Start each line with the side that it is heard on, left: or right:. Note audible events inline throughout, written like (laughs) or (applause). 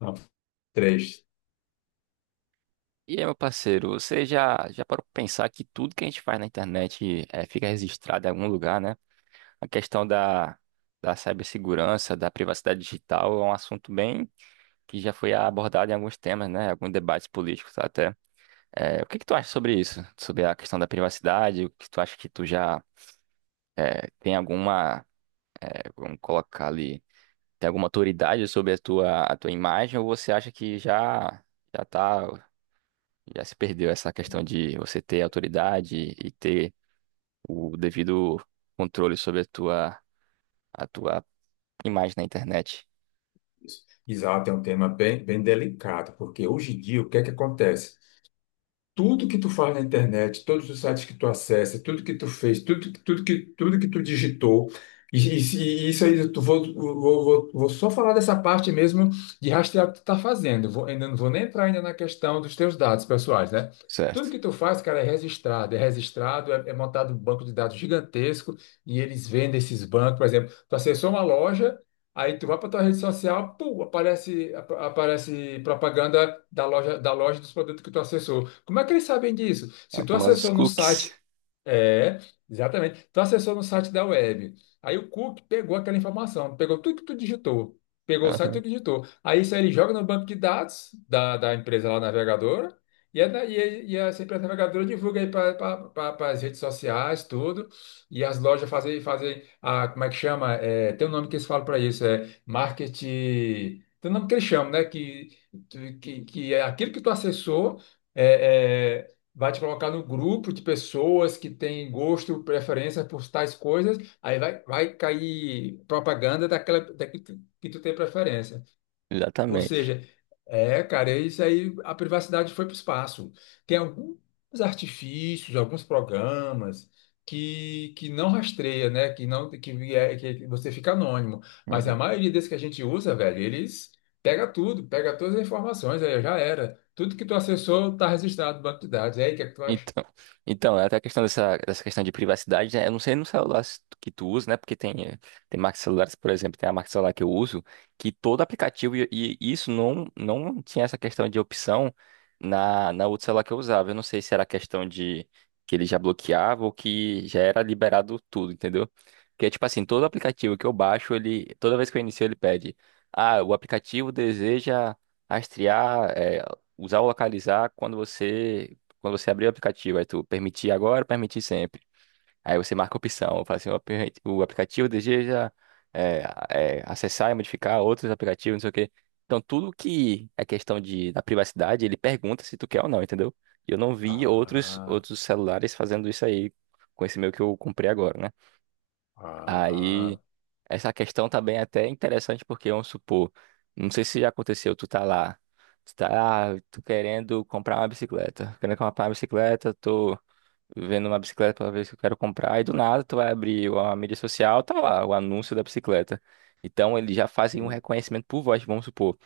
left: Não, três.
right: E aí, meu parceiro, você já parou pra pensar que tudo que a gente faz na internet, fica registrado em algum lugar, né? A questão da cibersegurança, da privacidade digital é um assunto bem que já foi abordado em alguns temas, né? Alguns debates políticos até. O que que tu acha sobre isso? Sobre a questão da privacidade? O que tu acha que tu já tem alguma, vamos colocar ali, tem alguma autoridade sobre a tua imagem, ou você acha que já tá Já se perdeu essa questão de você ter autoridade e ter o devido controle sobre a tua imagem na internet.
left: Exato, é um tema bem, bem delicado, porque hoje em dia o que é que acontece? Tudo que tu faz na internet, todos os sites que tu acessa, tudo que tu fez, tudo, tudo tudo que tu digitou, e, e- e isso aí, eu tu vou, vou, vou, vou só falar dessa parte mesmo de rastrear o que tu tá fazendo. Vou, ainda não vou nem entrar ainda na questão dos teus dados pessoais, né? Tudo
right: Certo.
left: que tu faz, cara, é registrado, é registrado, é montado um banco de dados gigantesco e eles vendem esses bancos. Por exemplo, tu acessou uma loja. Aí tu vai para tua rede social, pum, aparece, aparece propaganda da loja dos produtos que tu acessou. Como é que eles sabem disso?
right: É
left: Se tu
right: o
left: acessou no
right: cookies.
left: site é, exatamente. Tu acessou no site da web. Aí o Cook pegou aquela informação, pegou tudo que tu digitou, pegou o site que
right: Aham,
left: tu digitou. Aí isso aí ele joga no banco de dados da empresa lá navegadora, e essa empresa navegadora divulga aí para as redes sociais, tudo, e as lojas fazem, fazem a, como é que chama? É, tem um nome que eles falam para isso, é marketing. Tem um nome que eles chamam, né? Que é aquilo que tu acessou. é, é, Vai te colocar no grupo de pessoas que têm gosto, preferência por tais coisas, aí vai cair propaganda daquela, da que tu tem preferência. Ou
right: exatamente.
left: seja, é, cara, é isso aí, a privacidade foi para o espaço. Tem alguns artifícios, alguns programas que não rastreia, né? Que não que, é, que você fica anônimo. Mas a
right: Uhum.
left: maioria desses que a gente usa, velho, eles pega tudo, pega todas as informações, aí já era. Tudo que tu acessou está registrado no banco de dados. E aí, o que é que tu acha?
right: Então, então, é até a questão dessa, questão de privacidade, né? Eu não sei no celular se que tu usa, né? Porque tem marcas de celulares, por exemplo, tem a marca de celular que eu uso, que todo aplicativo, e isso não tinha essa questão de opção na outra celular que eu usava. Eu não sei se era questão de que ele já bloqueava ou que já era liberado tudo, entendeu? Porque, tipo assim, todo aplicativo que eu baixo, ele, toda vez que eu inicio, ele pede, ah, o aplicativo deseja rastrear, usar ou localizar quando você abrir o aplicativo, aí tu permitir agora, permitir sempre. Aí você marca a opção, fala assim, o aplicativo deseja, é, acessar e modificar outros aplicativos, não sei o quê. Então tudo que é questão de, da privacidade, ele pergunta se tu quer ou não, entendeu? E eu não vi outros,
left: Ah,
right: outros celulares fazendo isso aí com esse meu que eu comprei agora, né? Aí
left: ah,
right: essa questão também é até interessante porque, vamos supor, não sei se já aconteceu, tu tá lá. Tô querendo comprar uma bicicleta. Querendo comprar uma bicicleta, tô vendo uma bicicleta pela vez que eu quero comprar, e do nada tu vai abrir a mídia social, tá lá o anúncio da bicicleta. Então eles já fazem um
left: e-
right: reconhecimento por voz, vamos supor.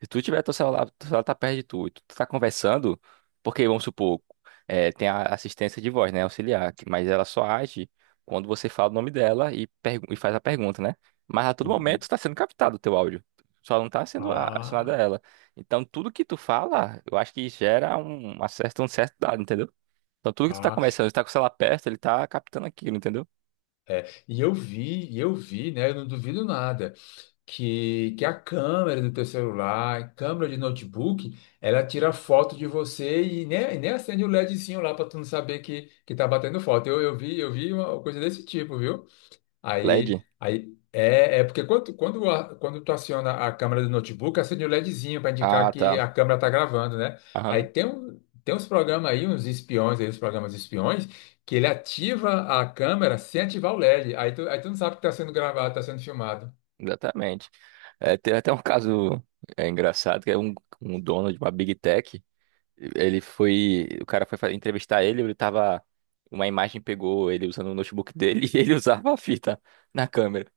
right: Se tu tiver teu celular tá perto de tu, e tu tá conversando, porque vamos supor, tem a assistência de voz, né, auxiliar, mas ela só age quando você fala o nome dela e faz a pergunta, né? Mas a todo momento
left: uhum.
right: está sendo captado o teu áudio. Só não tá sendo acionada
left: ah,
right: ela. Então tudo que tu fala, eu acho que gera um certo dado, entendeu? Então tudo que tu tá
left: ah,
right: começando, tu tá com o celular perto, ele tá captando aquilo, entendeu?
left: é. E eu vi, né? Eu não duvido nada que a câmera do teu celular, câmera de notebook, ela tira foto de você e nem acende o LEDzinho lá para tu não saber que tá batendo foto. Eu vi uma coisa desse tipo, viu?
right: LED?
left: É porque quando tu aciona a câmera do notebook, acende o LEDzinho para indicar
right: Ah,
left: que
right: tá.
left: a câmera está gravando, né? Aí
right: Aham,
left: tem, um, tem uns programas aí, uns espiões aí, os programas espiões, que ele ativa a câmera sem ativar o LED. Aí tu não sabe que está sendo gravado, está sendo filmado.
right: exatamente. É, teve até um caso engraçado, que é um dono de uma Big Tech. O cara foi entrevistar ele, uma imagem pegou ele usando o notebook dele (laughs) e ele usava a fita na câmera.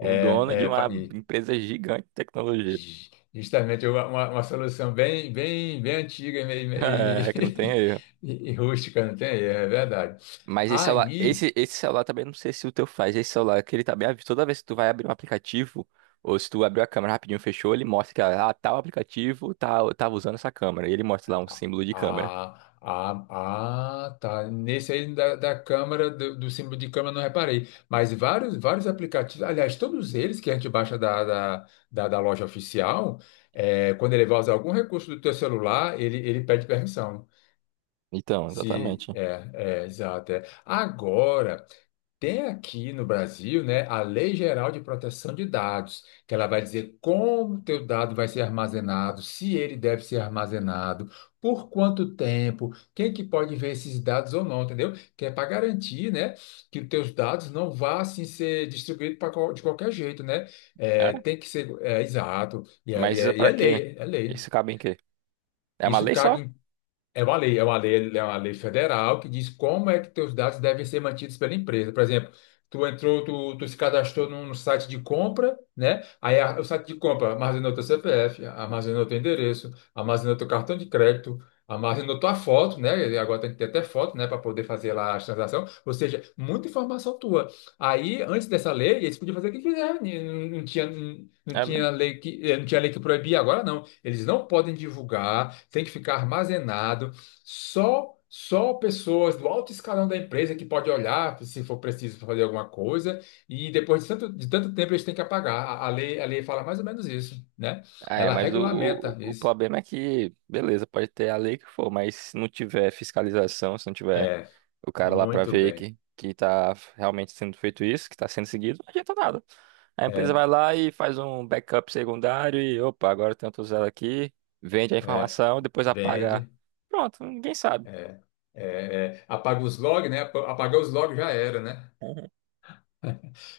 right: Um dono de
left: é, pa-
right: uma
left: e
right: empresa gigante de tecnologia. (laughs)
left: justamente uma solução bem, bem, bem antiga
right: É, que não tem erro.
left: (laughs) e rústica, não tem? É verdade.
right: Mas esse celular,
left: Aí.
right: esse celular também não sei se o teu faz. Esse celular que ele tá bem toda vez que tu vai abrir um aplicativo, ou se tu abriu a câmera rapidinho, fechou, ele mostra que tal aplicativo tava usando essa câmera. E ele mostra lá um símbolo de câmera.
left: Ah, ah, ah, tá. Nesse aí da câmera, do símbolo de câmera, eu não reparei. Mas vários, vários aplicativos, aliás, todos eles que a gente baixa da loja oficial, é, quando ele vai usar algum recurso do teu celular, ele pede permissão.
right: Então,
left: Se,
right: exatamente.
left: é, é, exato. É. Agora. Tem aqui no Brasil, né, a Lei Geral de Proteção de Dados, que ela vai dizer como o teu dado vai ser armazenado, se ele deve ser armazenado, por quanto tempo, quem que pode ver esses dados ou não, entendeu? Que é para garantir, né, que os teus dados não vá assim ser distribuído pra de qualquer jeito, né?
right: É?
left: É, tem que ser é, exato e é, e
right: Mas isso é
left: é e é
right: pra quê?
left: lei, é
right: Isso
left: lei.
right: cabe em quê? É uma
left: Isso
right: lei só?
left: cabe é uma lei, é uma lei, é uma lei federal que diz como é que teus dados devem ser mantidos pela empresa. Por exemplo, tu entrou, tu se cadastrou num site de compra, né? O site de compra armazenou teu CPF, armazenou teu endereço, armazenou teu cartão de crédito, armazenou tua foto, né? E agora tem que ter até foto, né, para poder fazer lá a transação. Ou seja, muita informação tua. Aí, antes dessa lei, eles podiam fazer o que quiser, né? Não
right: É, mesmo?
left: tinha lei que, não tinha lei que proibia. Agora, não. Eles não podem divulgar, tem que ficar armazenado. Só pessoas do alto escalão da empresa que pode olhar se for preciso fazer alguma coisa, e depois de tanto tempo eles têm que apagar. A lei fala mais ou menos isso, né?
right: Ah, é,
left: Ela
right: mas
left: regulamenta
right: o
left: isso.
right: problema é que, beleza, pode ter a lei que for, mas se não tiver fiscalização, se não tiver
left: É,
right: o cara lá pra
left: muito
right: ver
left: bem.
right: que tá realmente sendo feito isso, que tá sendo seguido, não adianta nada. A empresa
left: É,
right: vai lá e faz um backup secundário e, opa, agora tem outro zero aqui, vende a
left: é,
right: informação, depois apaga.
left: vende,
right: Pronto, ninguém sabe.
left: é, é, apaga os logs, né? Apagar os logs já era, né?
right: (laughs) Uhum.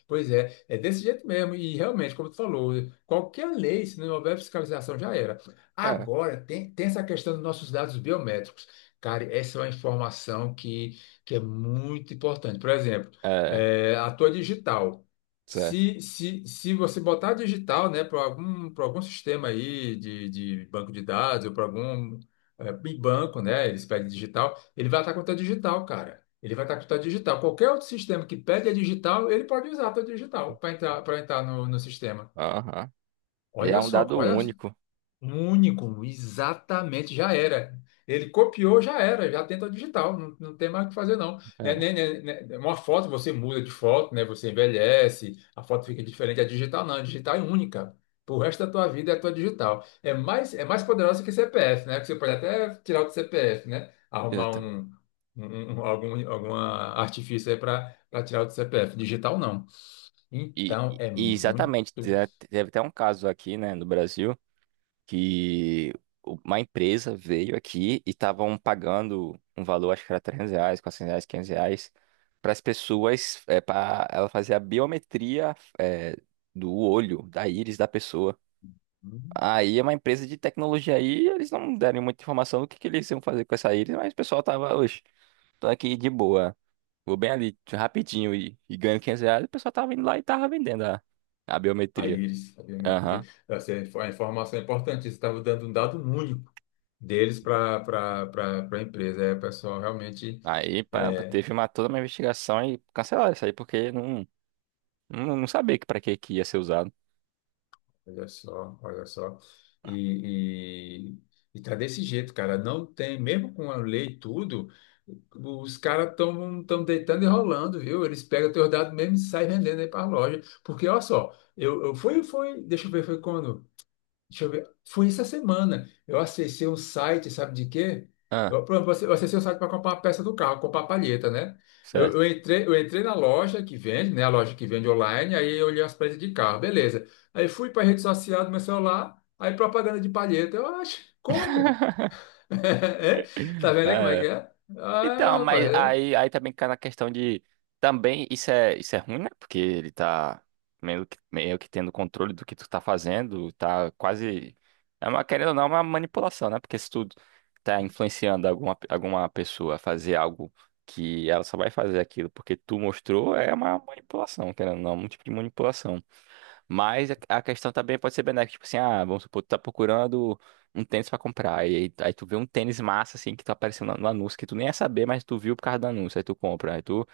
left: Pois é, é desse jeito mesmo. E realmente, como tu falou, qualquer lei, se não houver fiscalização, já era.
right: É,
left: Agora, tem, tem essa questão dos nossos dados biométricos. Cara, essa é uma informação que é muito importante. Por exemplo,
right: é,
left: a tua digital.
right: certo.
left: Se você botar a digital, né, para algum sistema aí de banco de dados ou para algum banco, né, eles pedem digital, ele vai estar com a tua digital, cara. Ele vai estar com digital. Qualquer outro sistema que pede a digital, ele pode usar a tua digital para entrar no sistema.
right: Aham. E é
left: Olha
right: um
left: só,
right: dado
left: olha
right: único.
left: um único, exatamente, já era. Ele copiou, já era, já tem a digital, não tem mais o que fazer, não.
right: É.
left: Né, Uma foto você muda de foto, né? Você envelhece, a foto fica diferente. A digital não, a digital é única. Pro resto da tua vida é a tua digital. É mais poderosa que CPF, né? Que você pode até tirar do CPF, né? Arrumar
right: Exata-
left: um, algum, alguma artifício aí para tirar do CPF. Digital não.
right: E,
left: Então
right: e-
left: é
right: e
left: muito.
right: exatamente, teve até um caso aqui, né, no Brasil, que uma empresa veio aqui e estavam pagando um valor, acho que era R$ 300, R$ 400, R$ 500, para as pessoas, para ela fazer a biometria, do olho, da íris da pessoa. Aí é uma empresa de tecnologia aí, eles não deram muita informação do que eles iam fazer com essa íris, mas o pessoal tava, oxe, tô aqui de boa, vou bem ali, rapidinho, e ganho R$ 500, o pessoal tava indo lá e tava vendendo a biometria.
left: Aires, a biometria.
right: Aham.
left: Essa é a informação é importante. Isso estava dando um dado único deles para a empresa. É, o pessoal, realmente,
right: Aí pá,
left: é,
right: teve toda uma investigação e cancelaram isso aí, porque não sabia que para que que ia ser usado.
left: olha só, olha só. E, e tá desse jeito, cara. Não tem, mesmo com a lei e tudo, os caras estão tão deitando e rolando, viu? Eles pegam teus dados mesmo e saem vendendo aí para a loja. Porque, olha só, eu fui, foi, deixa eu ver, foi quando? Deixa eu ver. Foi essa semana. Eu acessei um site, sabe de quê?
right: Ah,
left: Eu, por exemplo, eu acessei um site para comprar uma peça do carro, comprar a palheta, né?
right: certo.
left: Eu entrei na loja que vende, né? A loja que vende online, aí eu olhei as peças de carro, beleza. Aí fui para a rede social do meu celular, aí propaganda de palheta. Eu acho, como? (laughs) É? Tá vendo aí como é que
right: É.
left: é? Ah,
right: Então, mas
left: rapaz.
right: aí também cai na questão de. Também isso é ruim, né? Porque ele tá meio que tendo controle do que tu tá fazendo, tá quase. É uma, querendo ou não, é uma manipulação, né? Porque se tu tá influenciando alguma pessoa a fazer algo que ela só vai fazer aquilo porque tu mostrou, é uma manipulação, querendo ou não, é um tipo de manipulação. Mas a questão também pode ser benéfica, tipo assim, ah, vamos supor, tu tá procurando um tênis pra comprar, e aí tu vê um tênis massa, assim, que tá aparecendo no anúncio, que tu nem ia saber, mas tu viu por causa do anúncio, aí tu compra,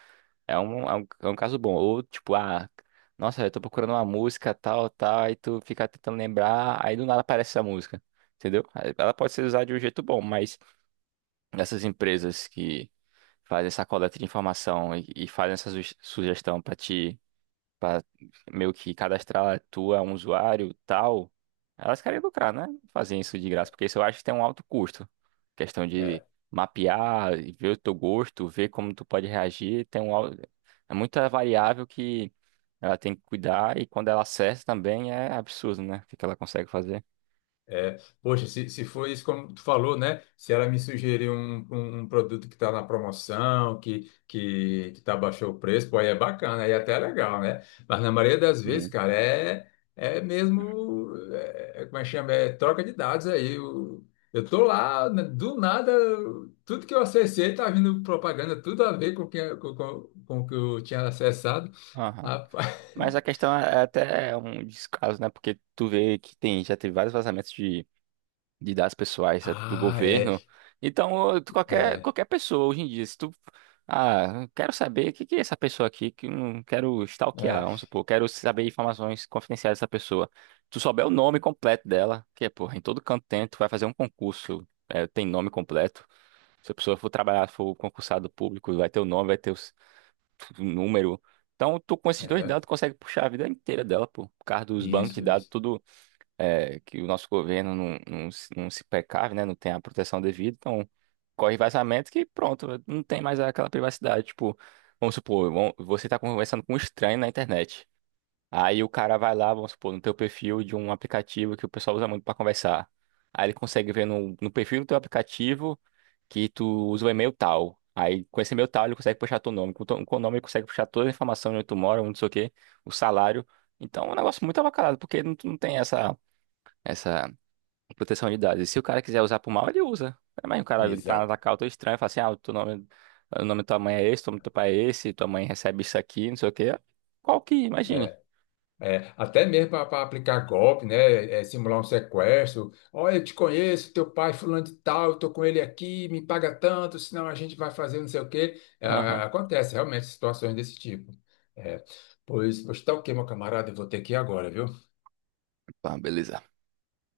right: é um caso bom, ou tipo, ah, nossa, eu tô procurando uma música, tal, tal, aí tu fica tentando lembrar, aí do nada aparece essa música, entendeu? Aí ela pode ser usada de um jeito bom, mas essas empresas que fazem essa coleta de informação e fazem essa sugestão pra ti pra meio que cadastrar tu é um usuário tal, elas querem lucrar, né? Fazer isso de graça, porque isso eu acho que tem um alto custo. Questão de
left: É.
right: mapear, e ver o teu gosto, ver como tu pode reagir, tem um é muita variável que ela tem que cuidar, e quando ela acerta também é absurdo, né? O que que ela consegue fazer.
left: É, poxa, se for isso como tu falou, né? Se ela me sugerir um, um produto que está na promoção, que tá baixou o preço, pô, aí é bacana, aí até é legal, né? Mas na maioria das vezes,
right: Hum.
left: cara, é mesmo, é, como é que chama? É troca de dados aí. Eu tô lá, né, do nada, tudo que eu acessei tá vindo propaganda, tudo a ver com o que, com o que eu tinha acessado.
right: Aham.
left: Rapaz.
right: Mas a
left: (laughs)
right: questão é até um descaso, né? Porque tu vê que tem, já teve vários vazamentos de dados pessoais, do
left: Ah, é,
right: governo. Então, qualquer,
left: é,
right: qualquer pessoa hoje em dia, se tu. Ah, eu quero saber o que que é essa pessoa aqui que eu não quero stalkear,
left: é,
right: vamos supor, quero saber informações confidenciais dessa pessoa. Tu souber o nome completo dela, que é, porra, em todo canto tem, tu vai fazer um concurso, tem nome completo. Se a pessoa for trabalhar, for concursado público, vai ter o nome, vai ter o número. Então, tu com esses dois
left: é,
right: dados consegue puxar a vida inteira dela, pô, por causa dos bancos de
left: isso,
right: dados,
left: isso.
right: tudo é, que o nosso governo se não se precave, né? Não tem a proteção devida, então corre vazamento que pronto, não tem mais aquela privacidade. Tipo, vamos supor, você tá conversando com um estranho na internet. Aí o cara vai lá, vamos supor, no teu perfil de um aplicativo que o pessoal usa muito para conversar. Aí ele consegue ver no perfil do teu aplicativo que tu usa o e-mail tal. Aí com esse e-mail tal ele consegue puxar teu nome. Com o nome ele consegue puxar toda a informação de onde tu mora, onde não sei o quê, o salário. Então é um negócio muito avacalhado, porque não, tu não tem essa. Essa proteção de dados. E se o cara quiser usar pro mal, ele usa. Mas o cara entrar
left: Exato.
right: na tua estranho estranha e falar assim, ah, o teu nome, o nome da tua mãe é esse, o nome do teu pai é esse, tua mãe recebe isso aqui, não sei o quê. Qual que, imagine.
left: É, é, até mesmo para aplicar golpe, né? É, simular um sequestro. Olha, eu te conheço, teu pai fulano de tal, eu tô com ele aqui, me paga tanto, senão a gente vai fazer não sei o quê.
right: Aham.
left: Ah, acontece realmente situações desse tipo. É, pois tá ok, meu camarada, eu vou ter que ir agora, viu?
right: Tá, beleza.